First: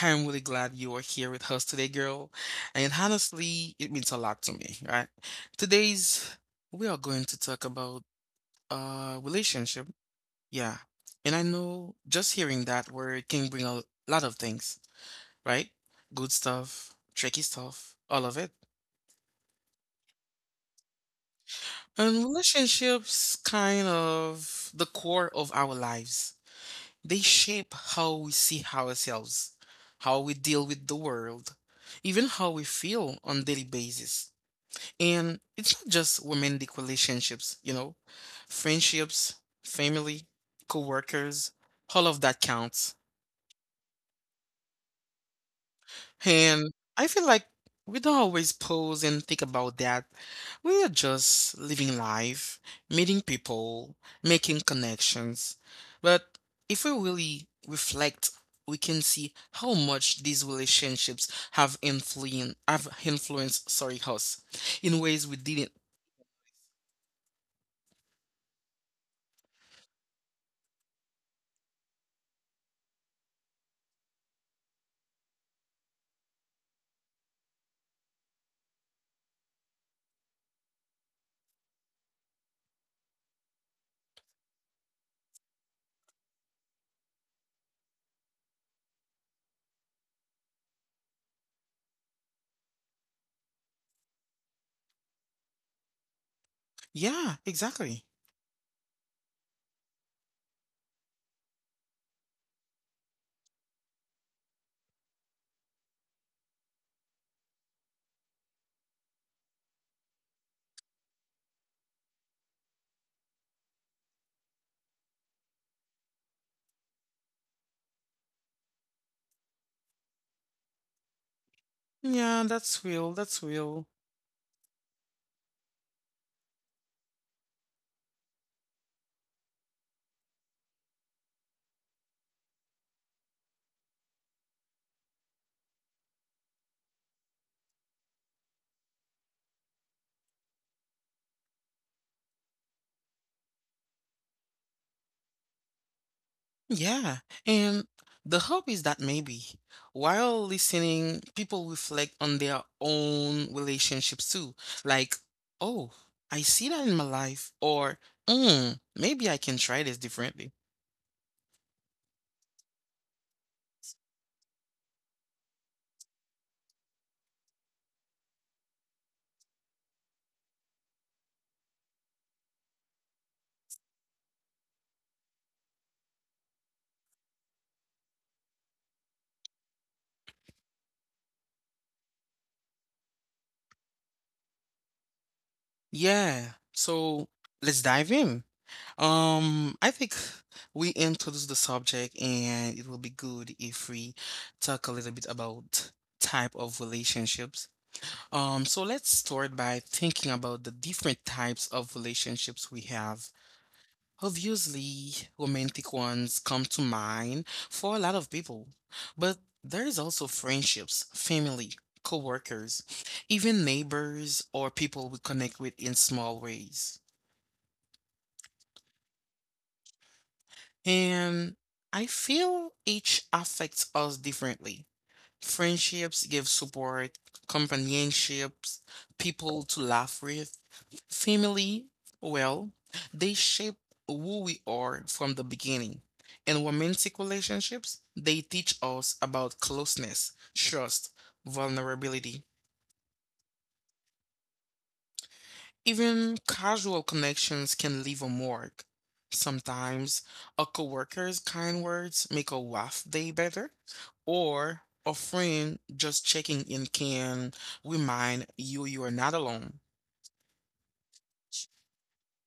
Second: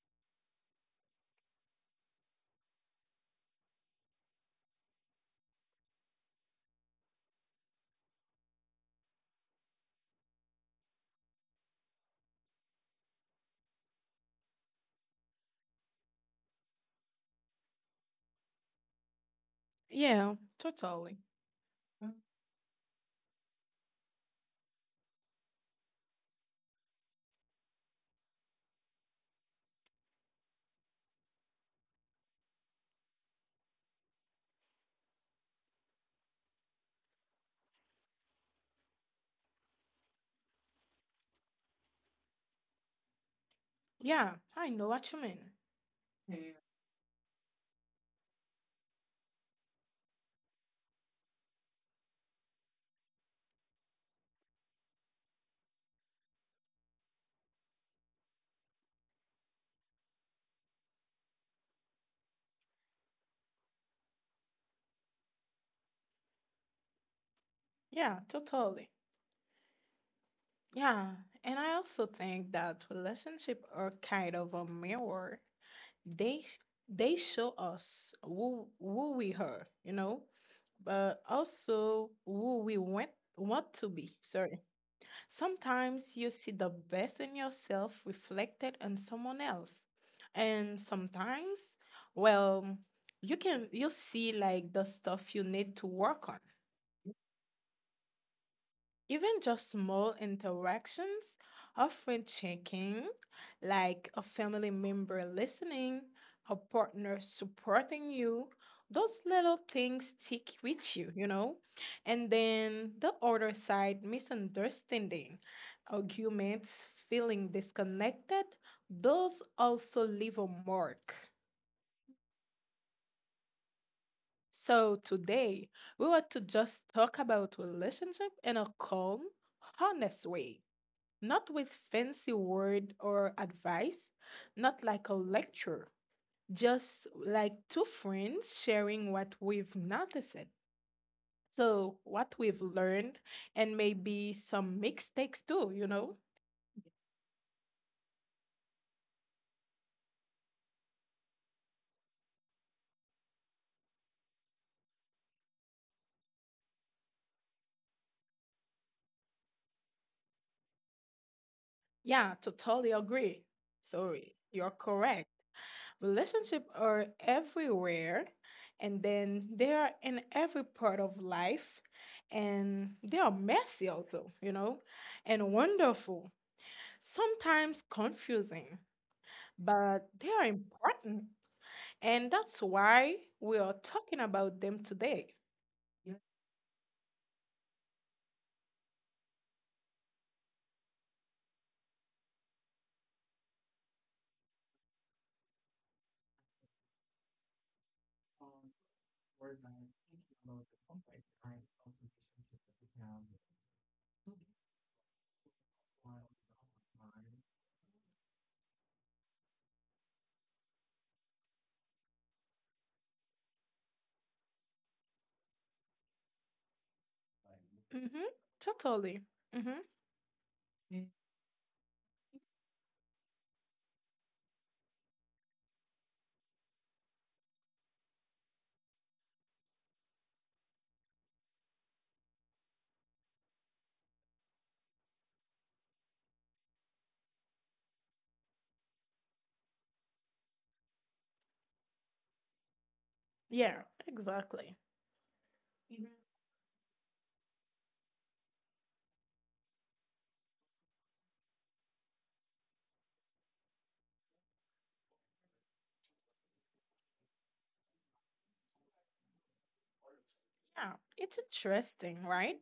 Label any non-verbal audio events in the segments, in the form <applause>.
I'm really glad you are here with us today, girl. And honestly, it means a lot to me, right? Today's We are going to talk about relationship. Yeah. And I know just hearing that word can bring a lot of things, right? Good stuff, tricky stuff, all of it. Yeah, totally. Mm. And relationships kind of the core of our lives. They shape how we see ourselves, how we deal with the world, even how we feel on daily basis. And it's not just romantic relationships, you know, friendships, family, coworkers, all of that counts. Yeah, I know what you mean. Yeah, And I feel like we don't always pause and think about that. We are just living life, meeting people, making connections. But if we really reflect, we can see how much these relationships have influenced sorry us in ways we didn't. yeah, totally. Yeah, and I also think that relationship are kind of a mirror. They sh- they show us who we are, you know, but also who we want to be. Sorry. Sometimes you see the best in yourself reflected in someone else. And sometimes, well, you see like the stuff you need to work on. Yeah, exactly. Even just small interactions, often checking, like a family member listening, a partner supporting you, those little things stick with you, you know? And then the other side, misunderstanding, arguments, feeling disconnected, those also leave a mark. Yeah, that's real. That's real. So today, we want to just talk about relationship in a calm, honest way, not with fancy word or advice, not like a lecture, just like two friends sharing what we've noticed. So, what we've learned, and maybe some mistakes too, you know? Yeah, and the hope is that maybe while listening, people reflect on their own relationships too. Like, oh, I see that in my life, or mm, maybe I can try this differently. Yeah, totally agree. So, you're correct. Relationships are everywhere, and then they are in every part of life, and they are messy also, you know, and wonderful, sometimes confusing, but they are important. And that's why we are talking about them today. Yeah, so let's dive in. I think we introduced the subject, and it will be good if we talk a little bit about type of relationships. So let's start by thinking about the different types of relationships we have. Obviously, romantic ones come to mind for a lot of people, but there is also friendships, family, coworkers, even neighbors or people we connect with in small ways. Mm-hmm. Totally. Mm-hmm. And I feel each affects us differently. Friendships give support, companionships, people to laugh with, family, well, they shape who we are from the beginning. In romantic relationships, they teach us about closeness, trust, vulnerability. Yeah, exactly. Even casual connections can leave a mark. Sometimes a coworker's kind words make a rough day better, or a friend just checking in can remind you you are not alone. Yeah, it's interesting, right?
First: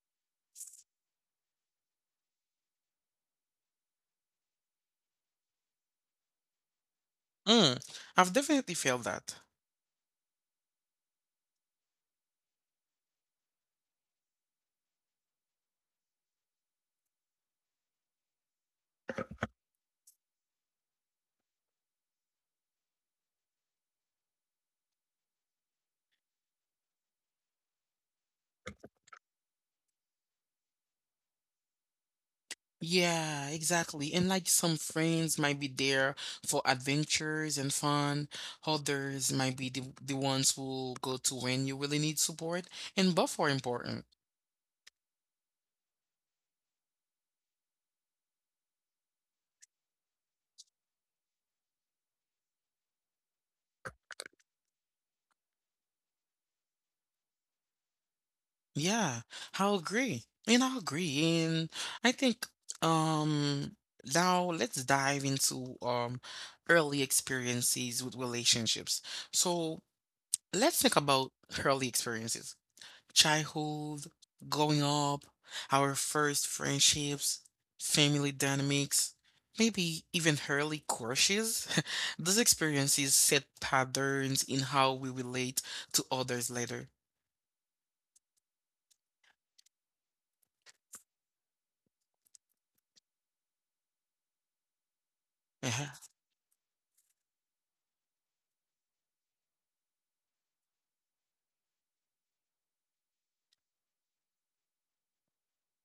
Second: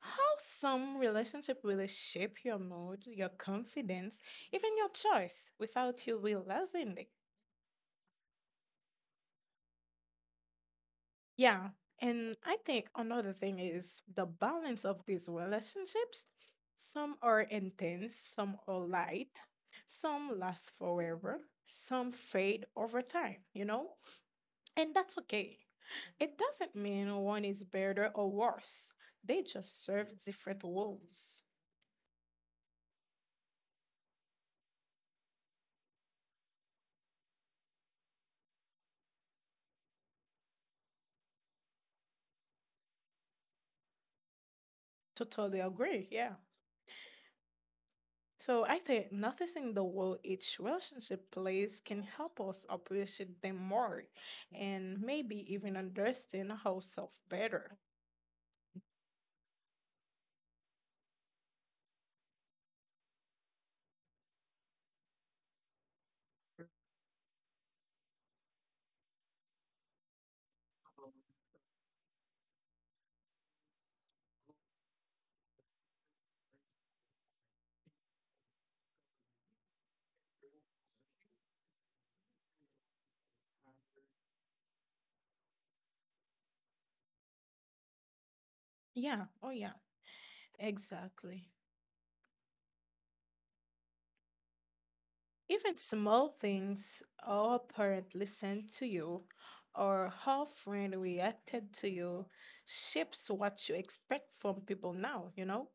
How some relationship really shape your mood, your confidence, even your choice without you realizing it. Mm, I've definitely felt that. Yeah. And I think another thing is the balance of these relationships. Some are intense, some are light, some last forever, some fade over time, you know? And that's okay. It doesn't mean one is better or worse, they just serve different roles. Yeah, exactly. And like some friends might be there for adventures and fun, others might be the ones who go to when you really need support, and both are important. Totally agree. Yeah. So I think noticing the role each relationship plays can help us appreciate them more and maybe even understand ourselves better. Yeah, I'll agree. And I'll agree. And I think um now let's dive into early experiences with relationships. So let's think about early experiences. Childhood, growing up, our first friendships, family dynamics, maybe even early crushes. <laughs> Those experiences set patterns in how we relate to others later. Yeah. Oh, yeah. Exactly. Even <laughs> small things, how a parent listened to you or how a friend reacted to you shapes what you expect from people now, you know?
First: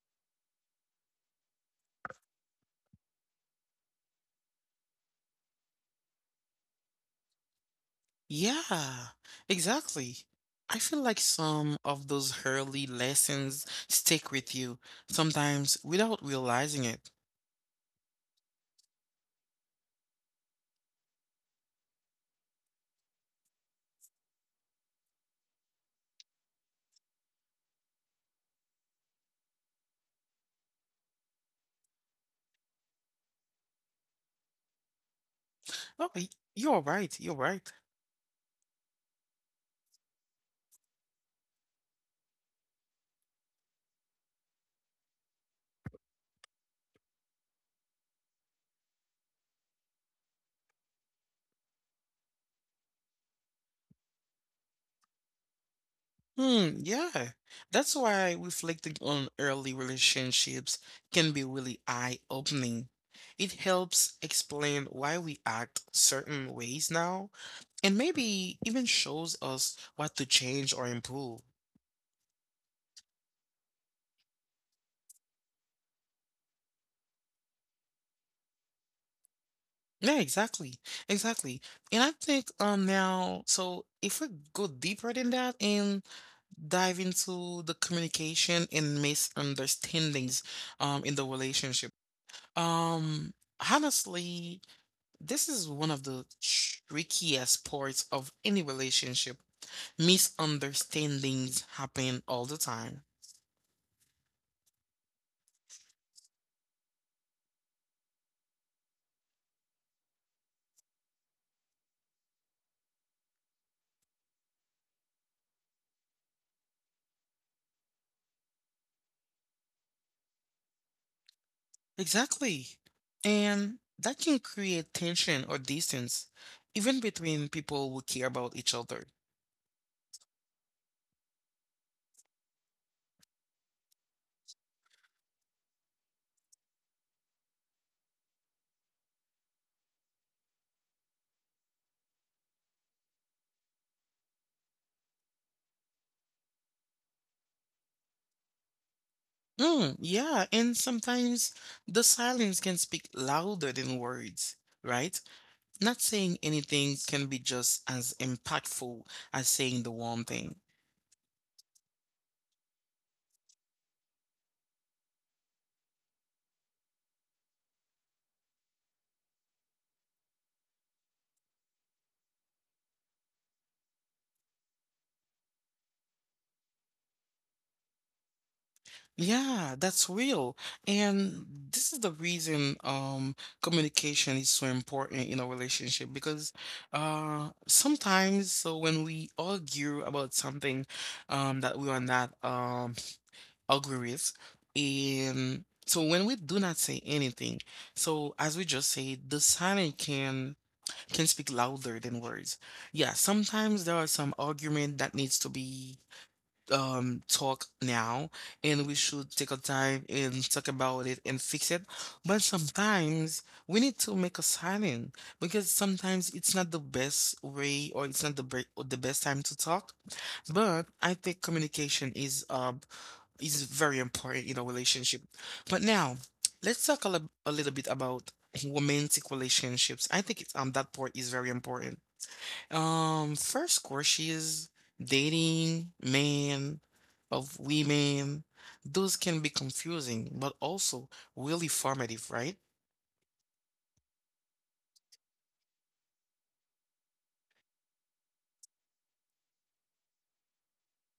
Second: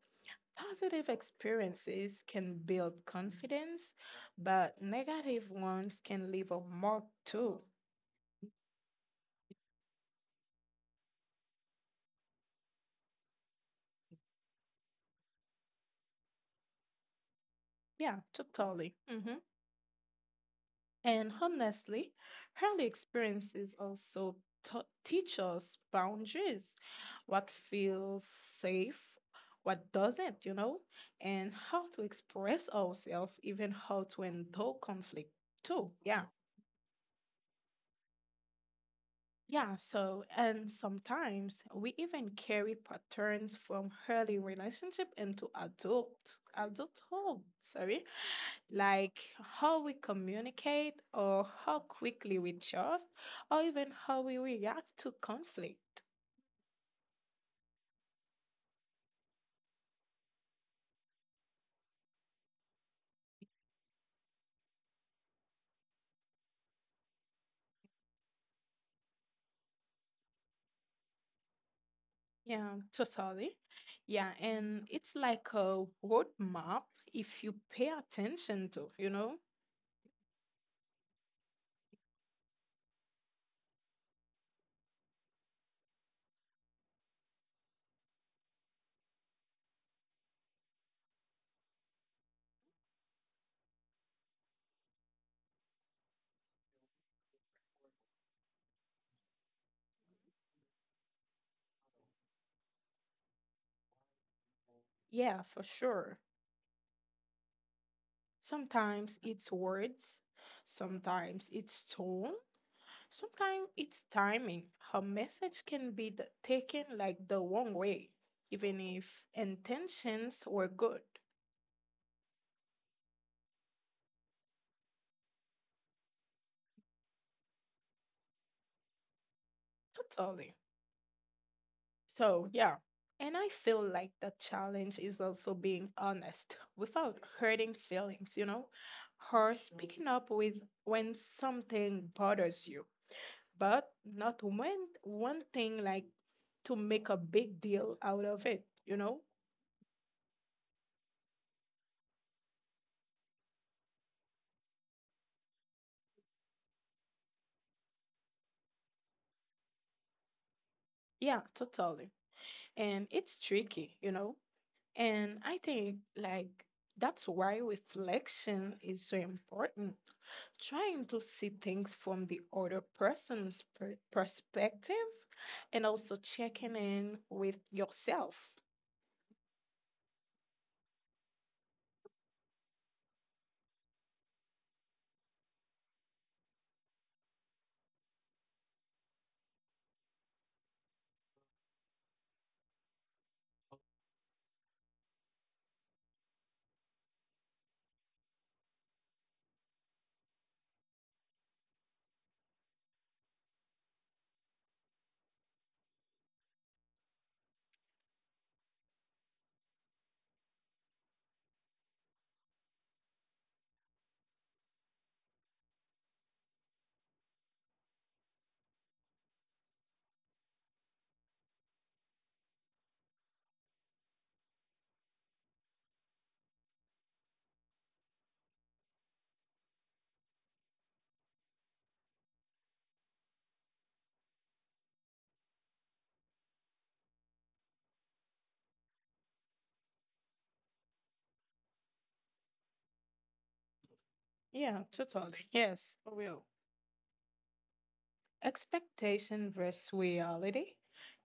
Positive experiences can build confidence, but negative ones can leave a mark too. Yeah, exactly. I feel like some of those early lessons stick with you, sometimes without realizing it. Yeah, totally. And honestly, early experiences also teach us boundaries, what feels safe, what doesn't, you know, and how to express ourselves, even how to endure conflict too. Oh, Yeah. y- you're right, you're right. Yeah, so and sometimes we even carry patterns from early relationship into adulthood, sorry. Like how we communicate, or how quickly we trust, or even how we react to conflict. Hmm, yeah. That's why reflecting on early relationships can be really eye-opening. It helps explain why we act certain ways now, and maybe even shows us what to change or improve. Yeah, totally. Yeah, and it's like a roadmap if you pay attention to, you know? Yeah, exactly. Exactly. And I think now, so if we go deeper than that and dive into the communication and misunderstandings in the relationship. Um honestly, this is one of the trickiest parts of any relationship. Misunderstandings happen all the time. Yeah, for sure. Sometimes it's words, sometimes it's tone, sometimes it's timing. A message can be taken like the wrong way, even if intentions were good. Exactly. And that can create tension or distance, even between people who care about each other. Totally. So, yeah. And I feel like the challenge is also being honest without hurting feelings, you know, or speaking up with when something bothers you, but not one thing like to make a big deal out of it, you know? Mm, yeah, and sometimes the silence can speak louder than words, right? Not saying anything can be just as impactful as saying the one thing. Yeah, totally. And it's tricky, you know? And I think like that's why reflection is so important. Trying to see things from the other perspective, and also checking in with yourself. Yeah, that's real. And this is the reason communication is so important in a relationship because sometimes so when we argue about something that we are not agree with. And so when we do not say anything, so as we just said, the silence can speak louder than words. Yeah, sometimes there are some argument that needs to be talked now, and we should take a time and talk about it and fix it. But sometimes we need to make a silent because sometimes it's not the best way or it's not the best time to talk. But I think communication is very important in a relationship. But now, let's talk a little bit about romantic relationships. I think it's, that part is very important. First course she is dating men of women. Those can be confusing, but also really formative, right? Yeah, totally. Yes, for real. Expectation versus reality.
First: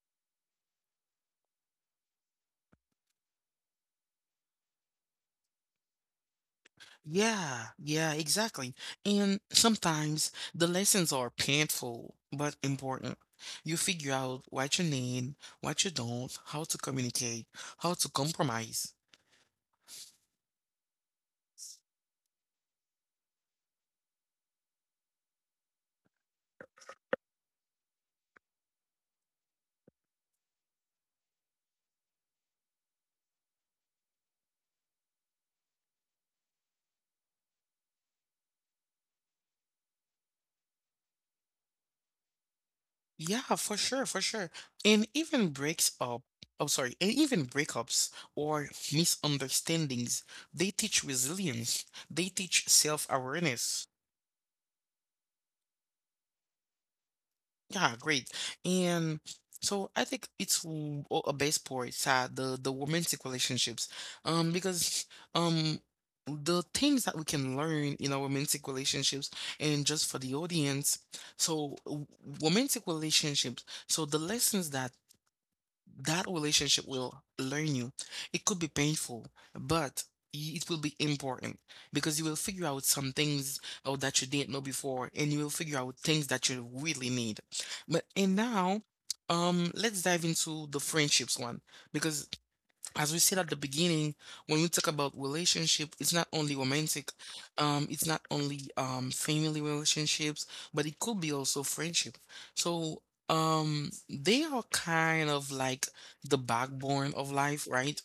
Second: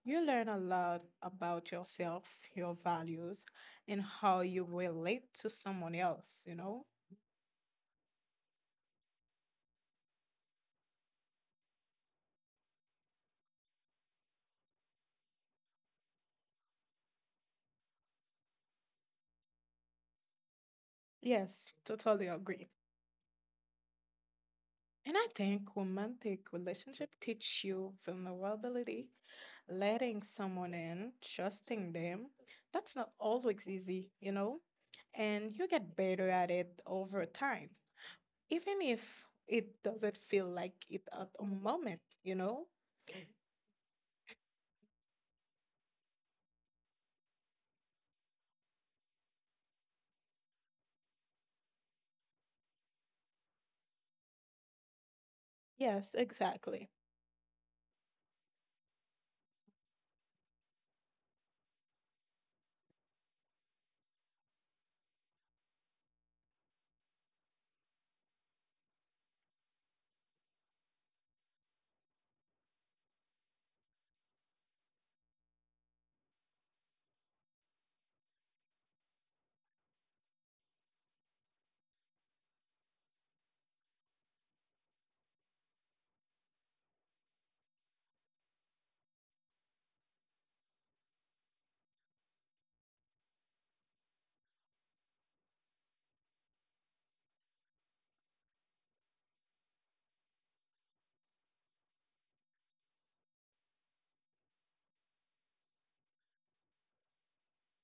You learn a lot about yourself, your values, and how you relate to someone else, you know? Yeah, yeah, exactly. And sometimes the lessons are painful but important. You figure out what you need, what you don't, how to communicate, how to compromise. Yes, totally agree. And I think romantic relationship teach you vulnerability, letting someone in, trusting them. That's not always easy, you know? And you get better at it over time, even if it doesn't feel like it at a moment, you know? Yeah, for sure, for sure. And even breaks up, oh, sorry, and even breakups or misunderstandings, they teach resilience, they teach self-awareness. Yes, exactly. Yeah, great. And so I think it's a base point, the romantic relationships, because um the things that we can learn in our romantic relationships and just for the audience. So romantic relationships. So the lessons that relationship will learn you. It could be painful, but it will be important because you will figure out some things oh, that you didn't know before, and you will figure out things that you really need. But and now, let's dive into the friendships one because as we said at the beginning, when we talk about relationship, it's not only romantic, it's not only family relationships, but it could be also friendship. So they are kind of like the backbone of life, right?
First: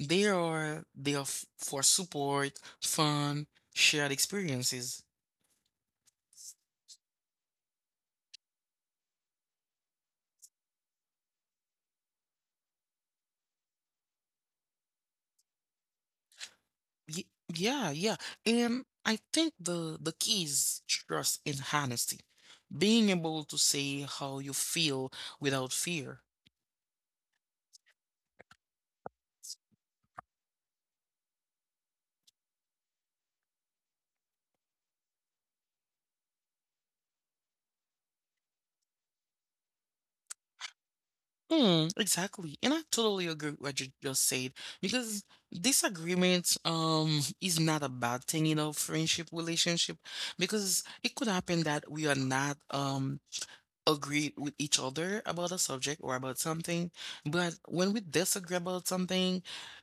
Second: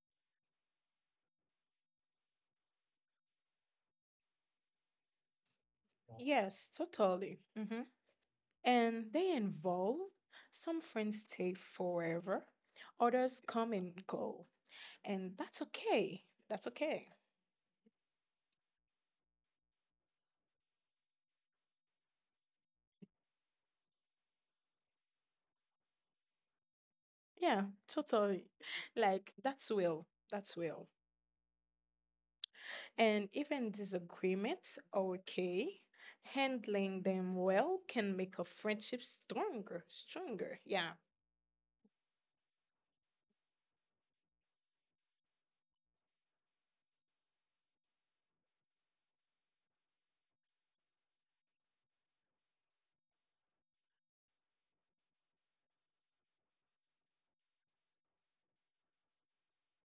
They are for support, fun, shared experiences. Yes, totally. And they involve some friends stay forever, others come and go. And that's okay. That's okay. Y- yeah, yeah. And I think the key is trust and honesty. Being able to say how you feel without fear. Yeah, totally. Like that's well. That's well. And even disagreements are okay. Handling them well can make a friendship stronger. Stronger. Yeah. Hmm, exactly. And I totally agree with what you just said because disagreement is not a bad thing in our friendship relationship because it could happen that we are not agree with each other about a subject or about something, but when we disagree about something,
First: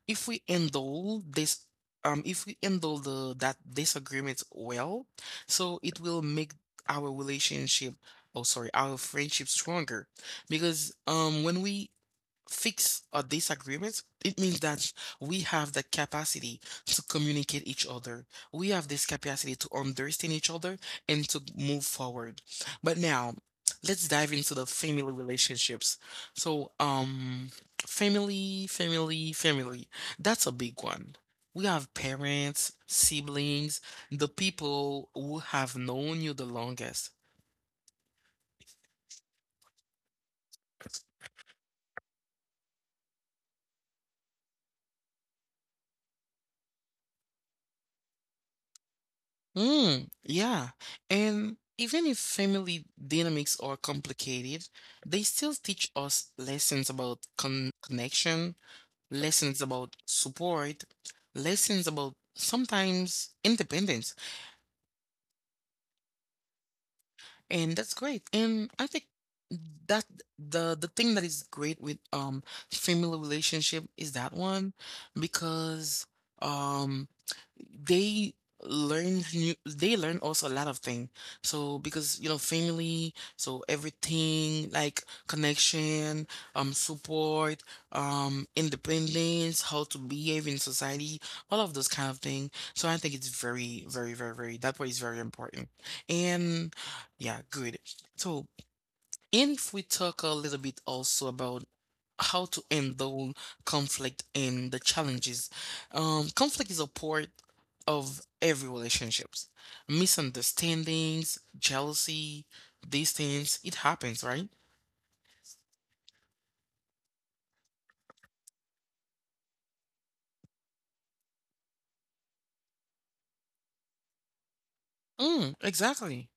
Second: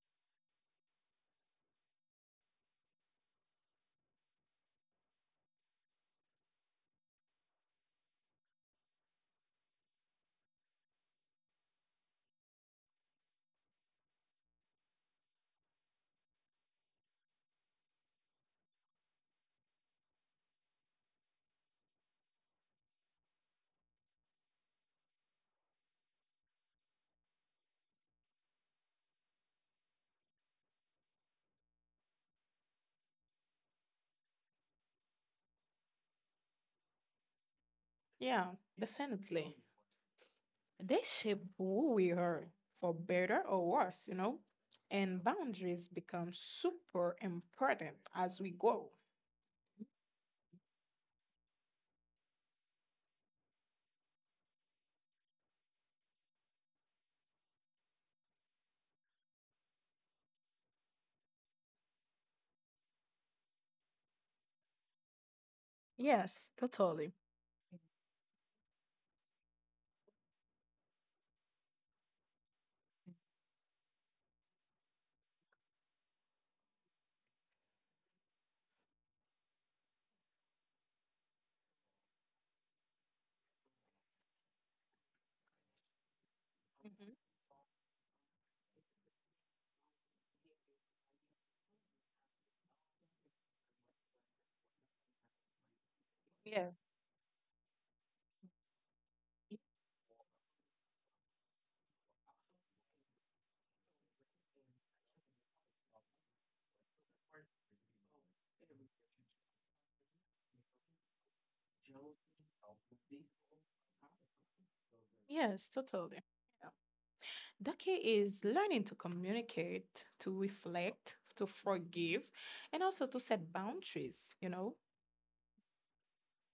if we handle this, if we handle the that disagreement well, so it will make our relationship, oh sorry, our friendship stronger. Because when we fix our disagreements, it means that we have the capacity to communicate each other. We have this capacity to understand each other and to move forward. But now, let's dive into the family relationships. So, family, family, family. That's a big one. We have parents, siblings, the people who have known you the longest. Yeah. Definitely. They shape who we are, for better or worse, you know? And boundaries become super important as we grow. Mm, yeah. And even if family dynamics are complicated, they still teach us lessons about connection, lessons about support, lessons about sometimes independence. Yes, totally. And that's great. And I think that the thing that is great with family relationship is that one because um they learn new they learn also a lot of things so because you know family so everything like connection Mhm. support independence, how to behave in society, all of those kind of things. So I think it's very very very very that part is very important. Yeah. And yeah, good. So, and if we talk a little bit also about how to handle conflict and the challenges, conflict is a part of every relationships. Misunderstandings, jealousy, distance, it happens, right? Yes, totally. Yeah. The key is learning to communicate, to reflect, to forgive, and also to set boundaries, you know? Mm, exactly.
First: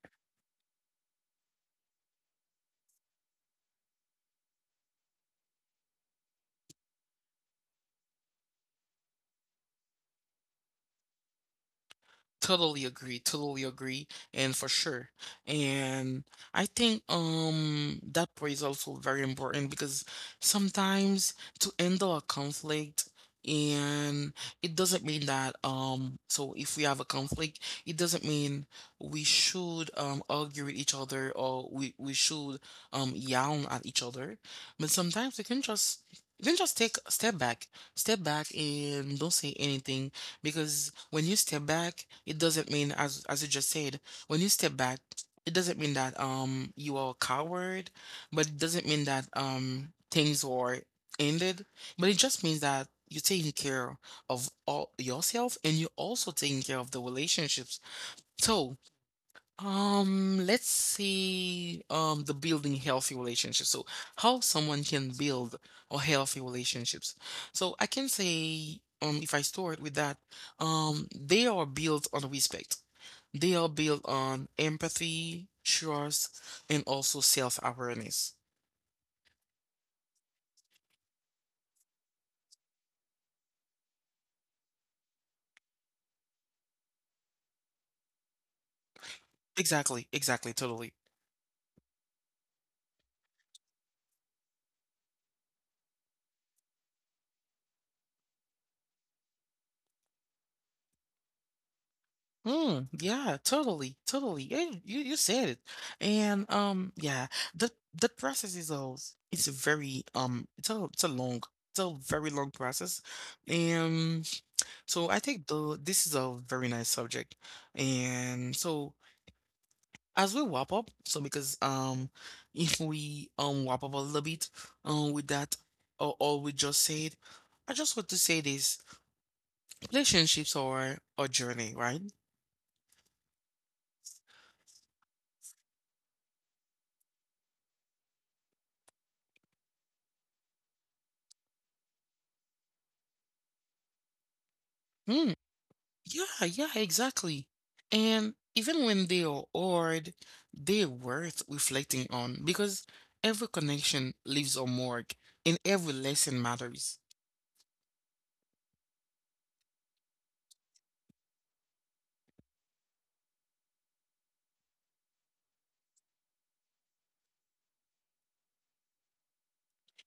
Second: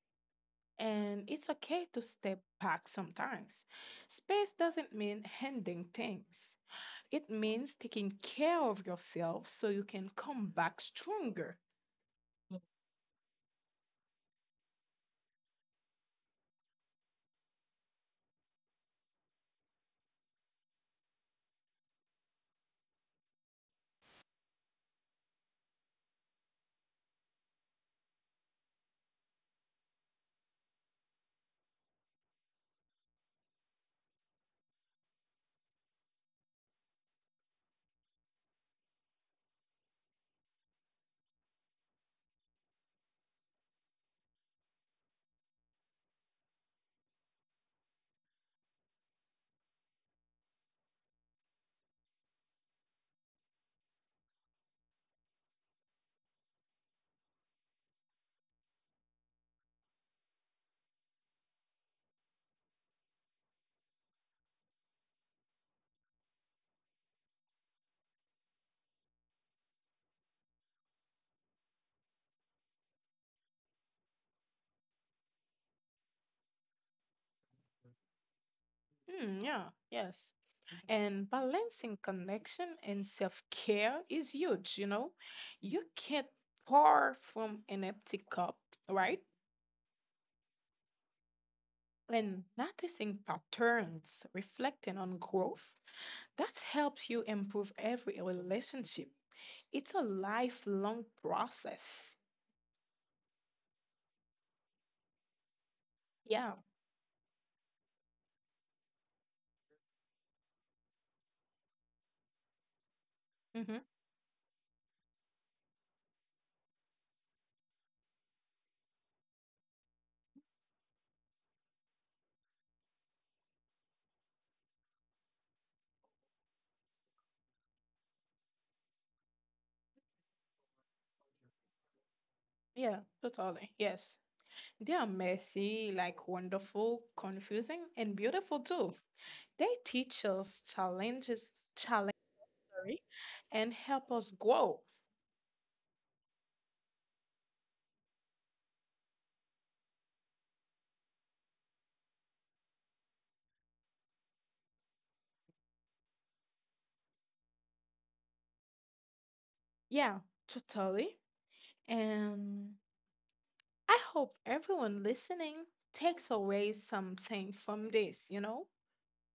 And it's okay to step back sometimes. Space doesn't mean handing things, it means taking care of yourself so you can come back stronger. Totally agree, and for sure. And I think that part is also very important because sometimes to handle a conflict and it doesn't mean that so if we have a conflict, it doesn't mean we should argue with each other or we should yell at each other. But sometimes we can just take a step back and don't say anything because when you step back, it doesn't mean as you just said, when you step back, it doesn't mean that you are a coward, but it doesn't mean that things are ended, but it just means that you're taking care of all yourself and you're also taking care of the relationships. So let's see, the building healthy relationships. So how someone can build or healthy relationships. So I can say, if I start with that, they are built on respect. They are built on empathy, trust, and also self-awareness. Mm, yeah, yes. And balancing connection and self care is huge, you know? You can't pour from an empty cup, right? Exactly, exactly, totally. And noticing patterns, reflecting on growth, that helps you improve every relationship. It's a lifelong process. Mm, yeah, totally, totally. Yeah, you said it. And Yeah. Yeah, the process is a, it's a it's a long, it's a very long process. hmm And so I think the this is a very nice subject. And so as we wrap up, so because <laughs> if we wrap up a little bit with that or all we just said, I just want to say this: relationships are a journey, right? yeah, totally, yes. They are messy, like wonderful, confusing and beautiful too. They teach us challenges, sorry, and help us Hmm. grow. Yeah, yeah, exactly. And even when they are odd, they're worth reflecting on because every connection leaves a mark and every lesson matters. Yeah, totally. And I hope everyone listening takes away something from this, you know?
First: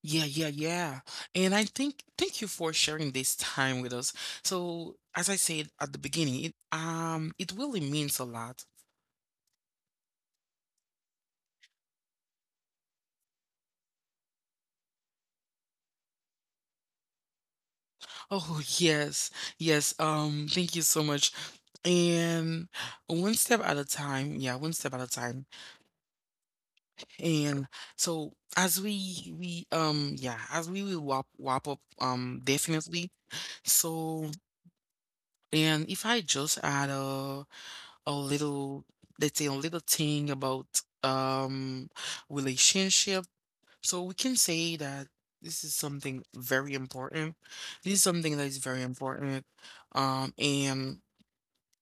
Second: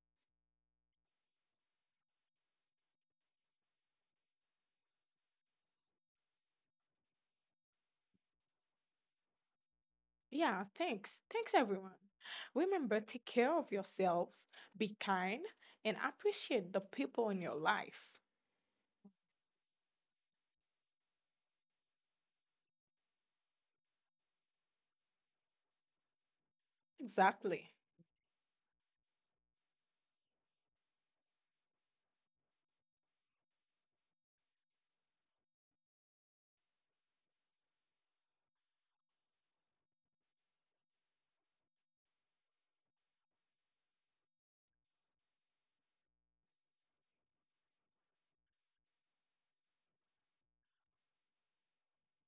Yeah, yeah, yeah. And I think thank you for sharing this time with us. So, as I said at the beginning, it it really means a lot. <laughs> Yeah, thanks. Thanks, everyone. Remember, take care of yourselves, be kind, and appreciate the people in your life. Oh, yes. Yes. Thank you so much. And one step at a time. Yeah, one step at a time. Exactly. And so as we yeah, as we will wrap up definitely. So and if I just add a little, let's say a little thing about um relationship, so we can say that this is something very important. This is something that is very important. And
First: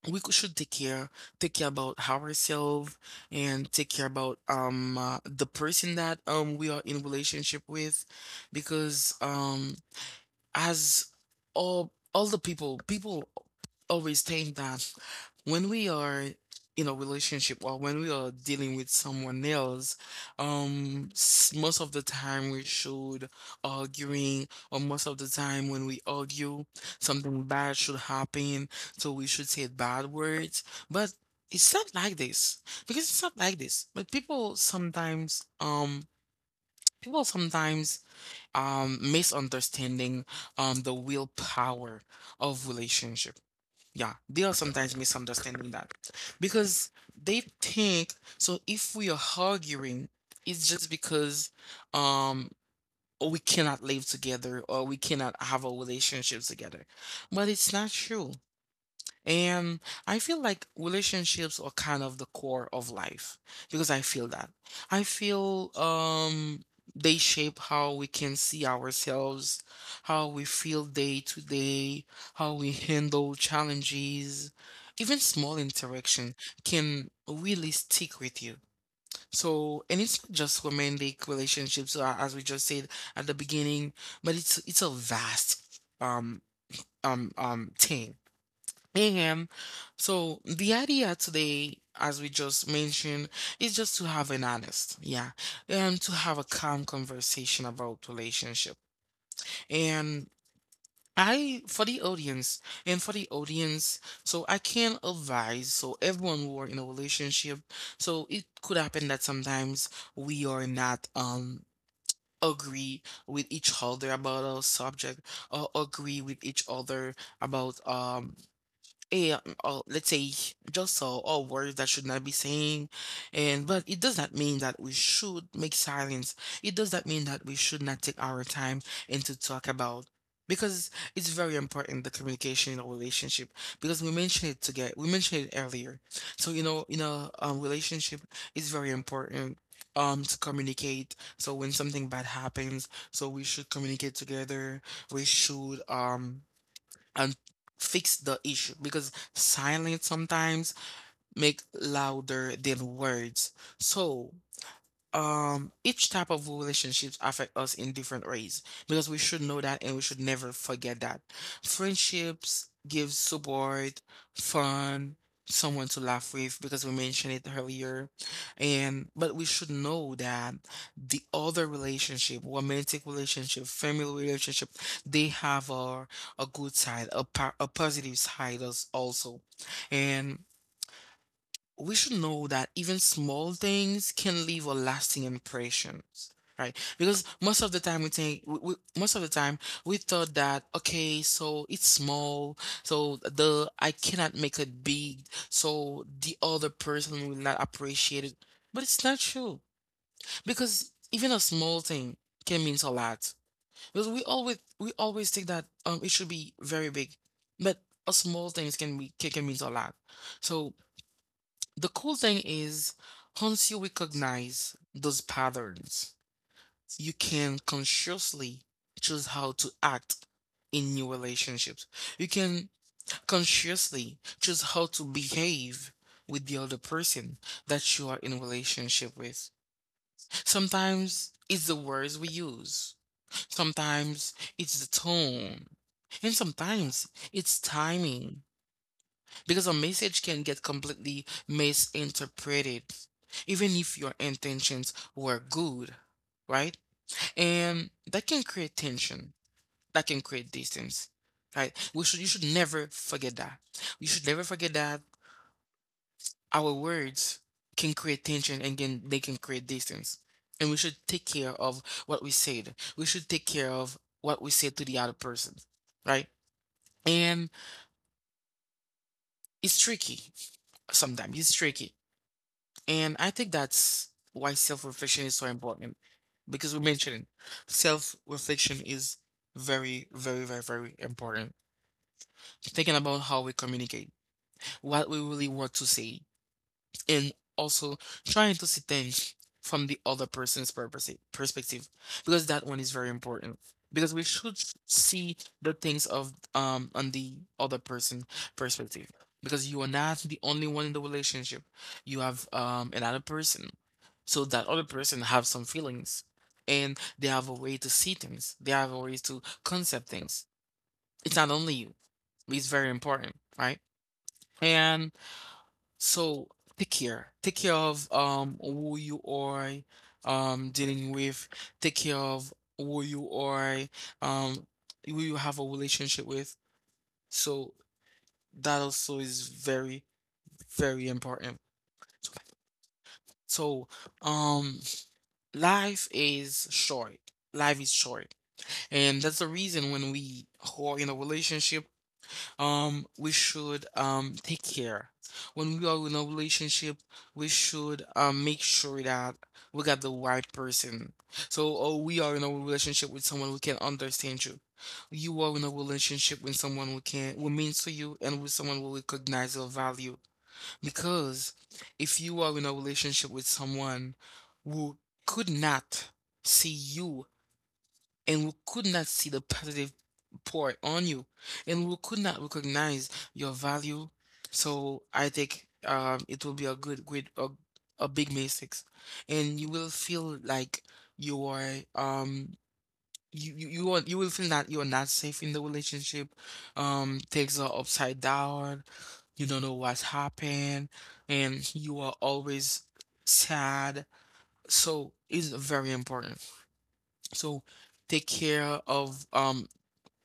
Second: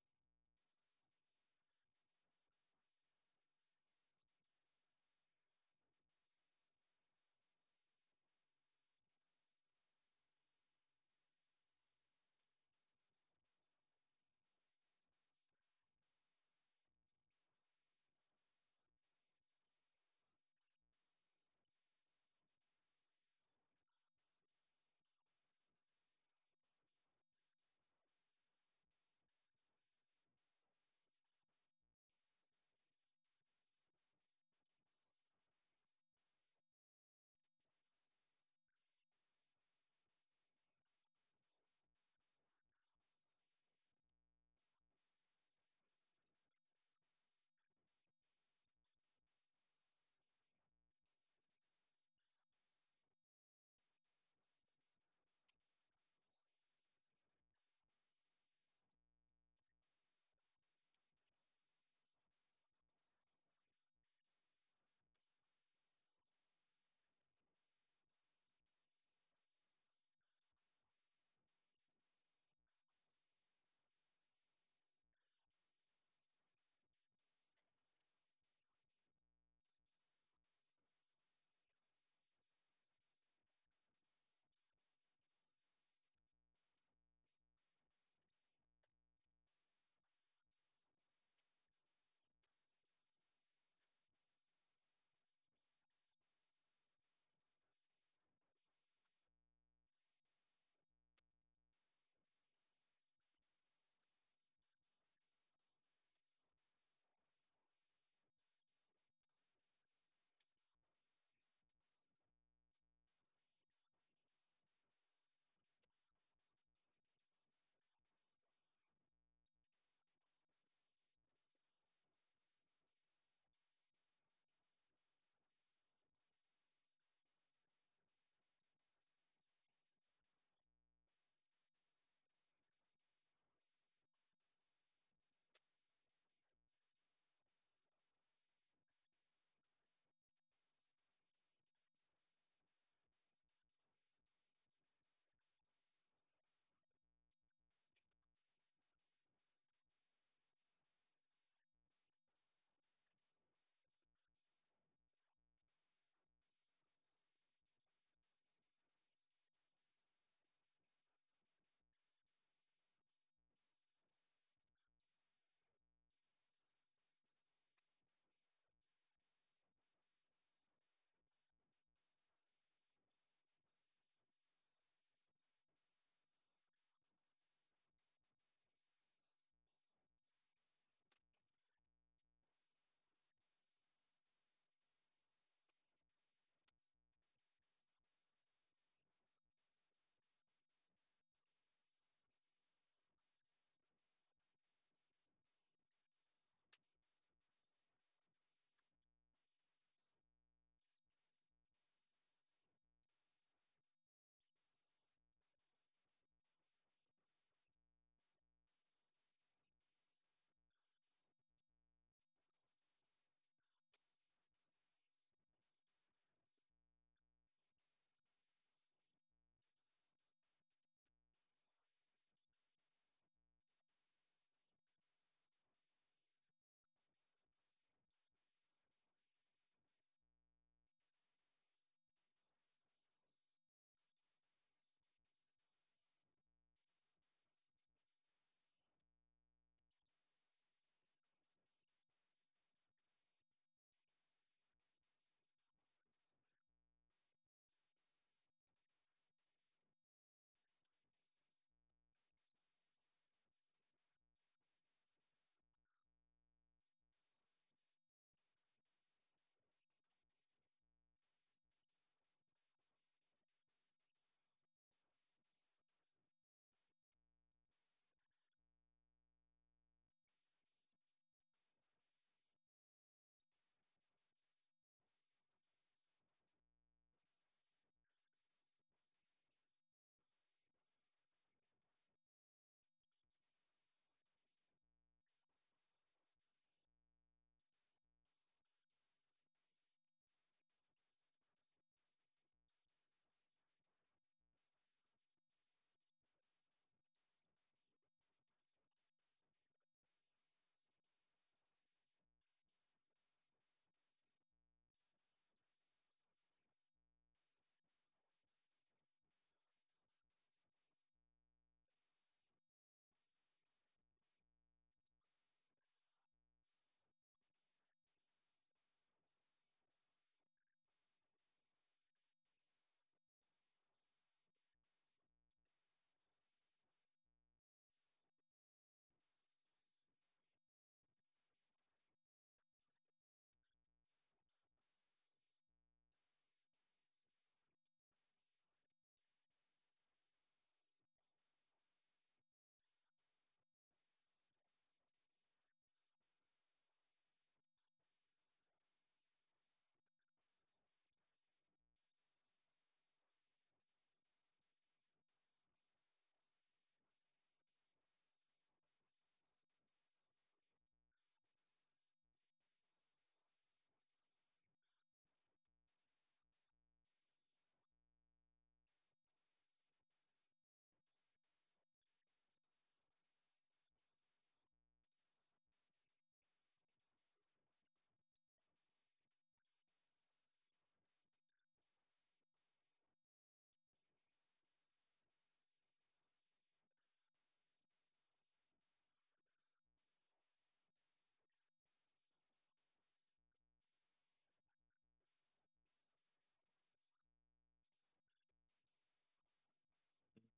should take care about ourselves and take care about the person that we are in relationship with because as all the people always think that when we are in a relationship or when we are dealing with someone else, most of the time we should arguing, or most of the time when we argue, something bad should happen, so we should say bad words. But it's not like this because it's not like this. But people sometimes, misunderstanding, the willpower of relationship, yeah, they are sometimes misunderstanding that because they think so. If we are arguing, it's just because um we cannot live together or we cannot have a relationship together, but it's not true. And I feel like relationships are kind of the core of life because I feel that. I feel they shape how we can see ourselves, how we feel day to day, how we handle challenges. Even small interaction can really stick with you. So, and it's not just romantic relationships, as we just said at the beginning, but it's a vast thing. Ahem. So the idea today, as we just mentioned, is just to have an honest, yeah, and to have a calm conversation about relationship. And I, for the audience, and for the audience, so I can advise, so everyone who are in a relationship, so it could happen that sometimes we are not, agree with each other about a subject or agree with each other about a let's say just all words that should not be saying, and but it does not mean that we should make silence. It does not mean that we should not take our time and to talk about, because it's very important the communication in a relationship, because we mentioned it earlier. So you know, in a relationship, it's very important to communicate, so when something bad happens, so we should communicate together. We should and fix the issue, because silence sometimes make louder than words. So each type of relationships affect us in different ways, because we should know that and we should never forget that. Friendships give support, fun, someone to laugh with, because we mentioned it earlier. And but we should know that the other relationship, romantic relationship, family relationship, they have a good side, a positive side as also. And we should know that even small things can leave a lasting impressions, right? Because most of the time we think most of the time we thought that okay, so it's small, so the I cannot make it big, so the other person will not appreciate it, but it's not true. Because even a small thing can mean a lot, because we always think that it should be very big. But a small things can mean a lot. So the cool thing is, once you recognize those patterns, you can consciously choose how to act in new relationships. You can consciously choose how to behave with the other person that you are in a relationship with. Sometimes it's the words we use, sometimes it's the tone, and sometimes it's timing, because a message can get completely misinterpreted, even if your intentions were good, right? And that can create tension, that can create distance, right? We should You should never forget that. You should never forget that our words can create tension, and can they can create distance. And we should take care of what we said. We should take care of what we said to the other person, right? And it's tricky sometimes. It's tricky. And I think that's why self-reflection is so important, because we mentioned self-reflection is very, very, very, very important. Thinking about how we communicate, what we really want to say, and also trying to see things from the other perspective, because that one is very important. Because we should see the things of on the other person perspective, because you are not the only one in the relationship. You have another person, so that other person have some feelings, and they have a way to see things, they have a way to concept things. It's not only you. It's very important, right? And so take care. Take care of who you are dealing with. Take care of who you are um who you have a relationship with. So that also is very, very important. So um life is short. Life is short. And that's the reason, when we are in a relationship, we should take care. When we are in a relationship, we should make sure that we got the right person. So oh, we are in a relationship with someone who can understand you. You are in a relationship with someone who can, who means to you, and with someone who recognize your value. Because if you are in a relationship with someone who could not see you, and we could not see the positive part on you, and we could not recognize your value, so I think it will be a a big mistakes, and you will feel like you are you will feel that you're not safe in the relationship. Things are upside down, you don't know what's happened, and you are always sad. So it's very important. So take care of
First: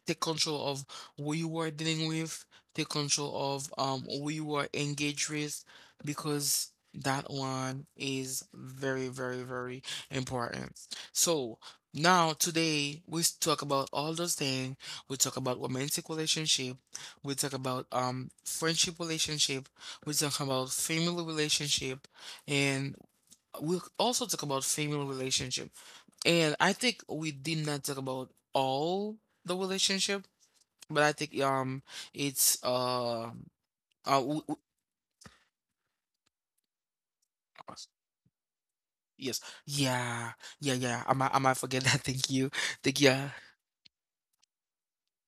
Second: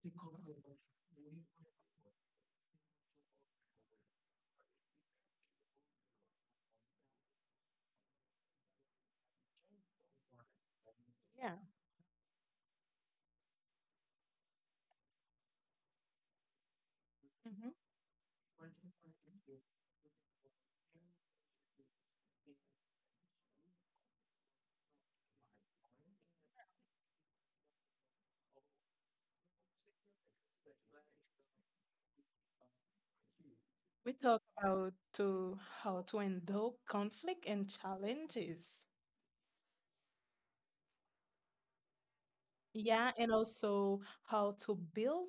take control of who you are dealing with, take control of who you are engaged with, because that one is very, very, very important. Yeah. So now today we talk about all those things. We talk about romantic relationship. We talk Mhm. about friendship relationship. We talk about family relationship, and we also talk about family relationship. And I think we did not talk about all the relationship, but I think it's uh We uh talk w- w- about to how to handle conflict and challenges. yes, yeah, yeah, yeah, I might forget that <laughs> thank you, thank you, Yeah, yeah, and also how to build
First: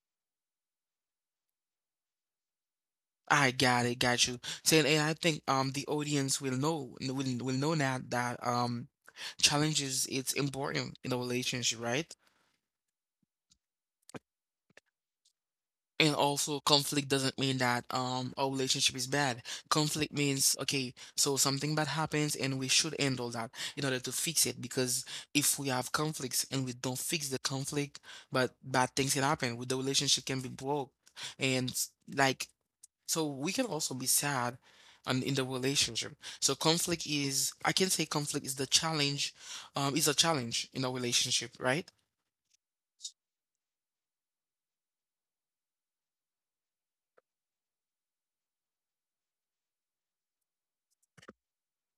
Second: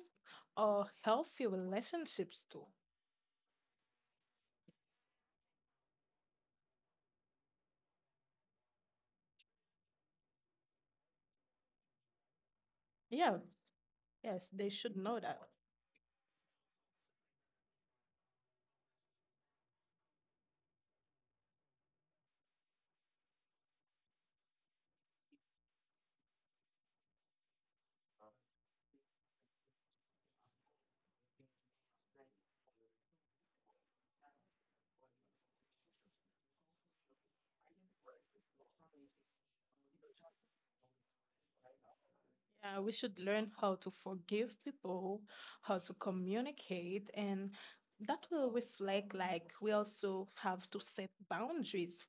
a healthy relationships too. I got it, got you saying. And I think the audience will know now that challenges it's important in a relationship, right? Yeah, yes, they should know that. And also, conflict doesn't mean that our relationship is bad. Conflict means okay, so something bad happens and we should end all that in order to fix it. Because if we have conflicts and we don't fix the conflict, but bad things can happen, with the relationship can be broke. And like, so we can also be sad on in the relationship. So conflict is, I can say conflict is the challenge, is a challenge in a relationship, right? Yeah, we should learn how to forgive people, how to communicate, and that will reflect like we also have to set boundaries.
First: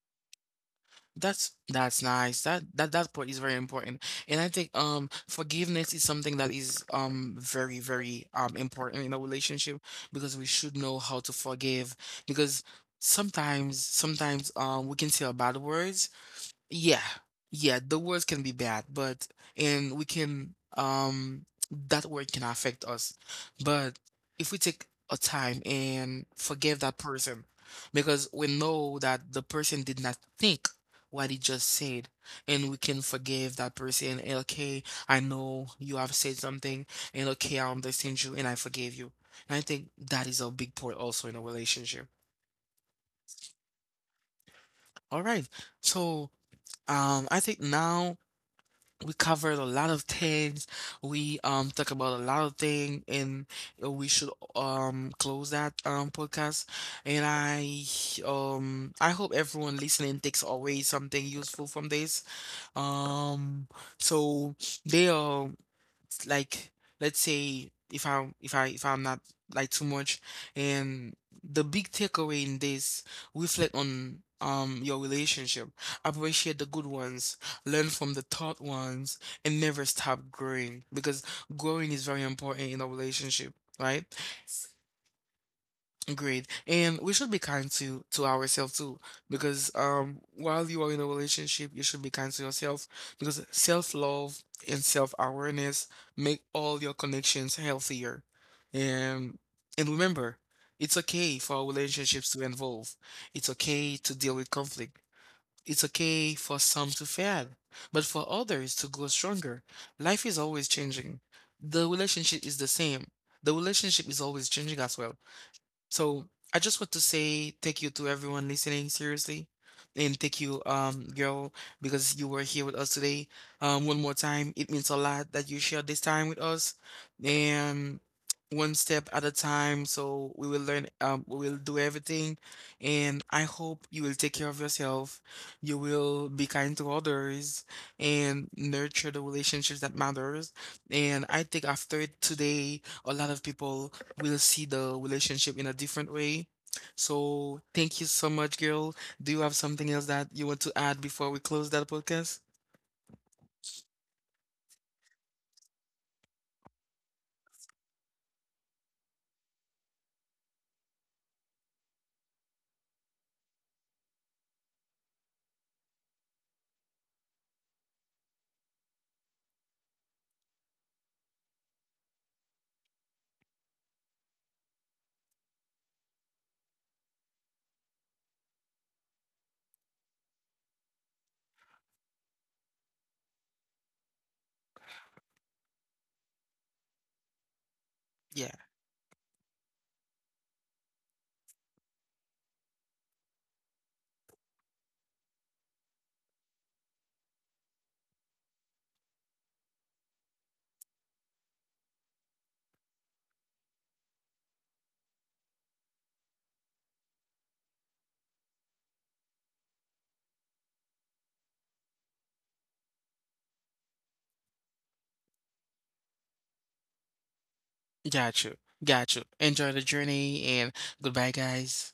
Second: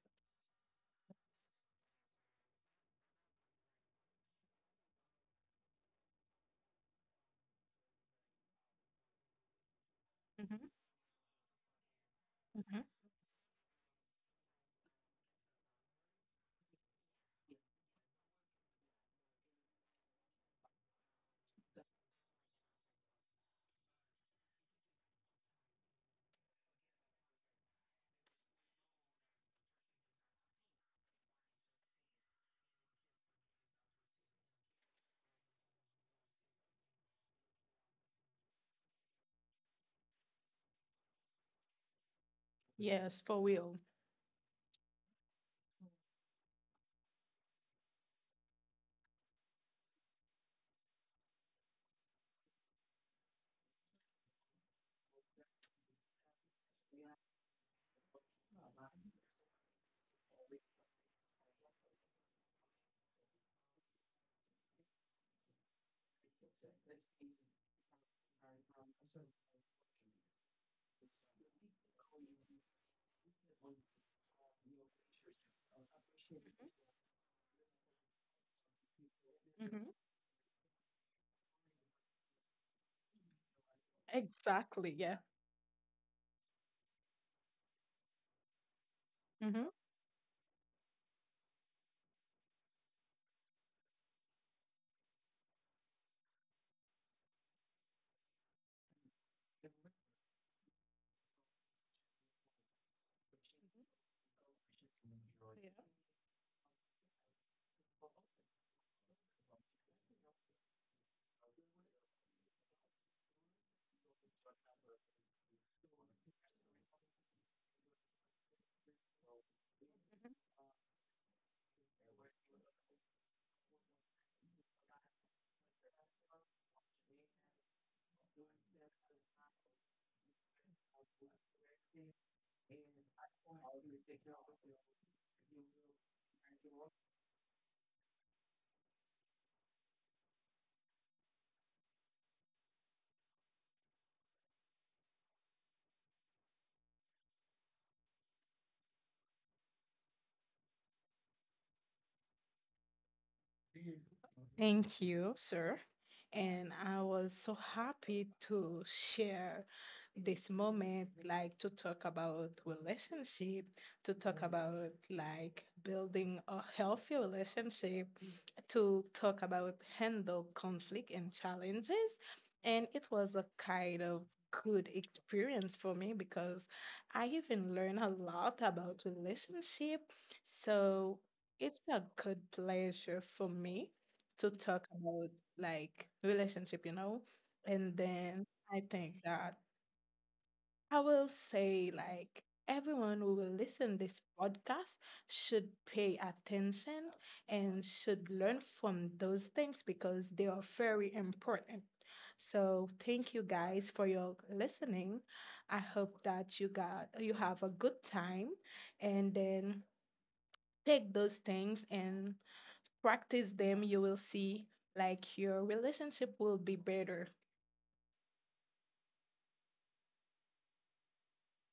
That's nice. That part is very important. And I think forgiveness is something that is very, very important in a relationship, because we should Hmm. know how to forgive, because Hmm. Sometimes we can say a bad words, yeah. Yeah, the words can be bad, but and we can that word can affect us. But if we take a time and forgive that person, because we know that the person did not think what he just said, and we can forgive that person. And okay, I know you have said something, and okay, I understand you, and I forgive you. And I think that is a big part also in a relationship. Yes, for real. All right, so I think now we covered a lot of things. We talk about a lot of things, and we should close that podcast. And I hope everyone listening takes away something useful from this. Um, so they are, it's like, let's say if I'm not like too much, and the big takeaway in this: reflect on your relationship. Appreciate the good ones, learn from the tough ones, and never Hmm. stop growing, because growing is very important in a relationship, right? Exactly. Yeah. Agreed. And we should be kind to ourselves too, because Hmm. While you are in a relationship, you should be kind to yourself, because self-love and self-awareness make all your connections healthier. And and remember, it's okay for relationships to evolve. It's okay to deal with conflict. It's okay for some to fail, but for others to grow stronger. Life is always changing. The relationship is the same. The relationship is always changing as well. So I just want to say thank you to everyone listening, seriously. And thank Yeah. you, girl, because you were here with us today. One more time, it means a lot that you shared this time with us. And one step at a time, so we will learn, we will do everything. And I hope you will take care of yourself. You will be kind to others and nurture the relationships that matters. And I think after today, a lot of people we'll see the relationship in a different way. So thank you so much, girl. Do you have something else that you want to add before we close that podcast? Thank you, sir. And I was so happy to share this moment, like to talk about relationship, to talk about like building a healthy relationship, to talk about handle conflict and challenges. And it was a kind of good experience for me because I even learned a lot about relationship. So it's a good pleasure for me to talk about like relationship, you know. And Yeah, then I think that I will say, like, everyone who will listen this podcast should pay attention and should learn from those things because they are very important. So thank you guys for your listening. I hope that you got you have a good time, and then take those things and practice them. You will see like your relationship will be better. got you. Got you. Enjoy the journey and goodbye, guys.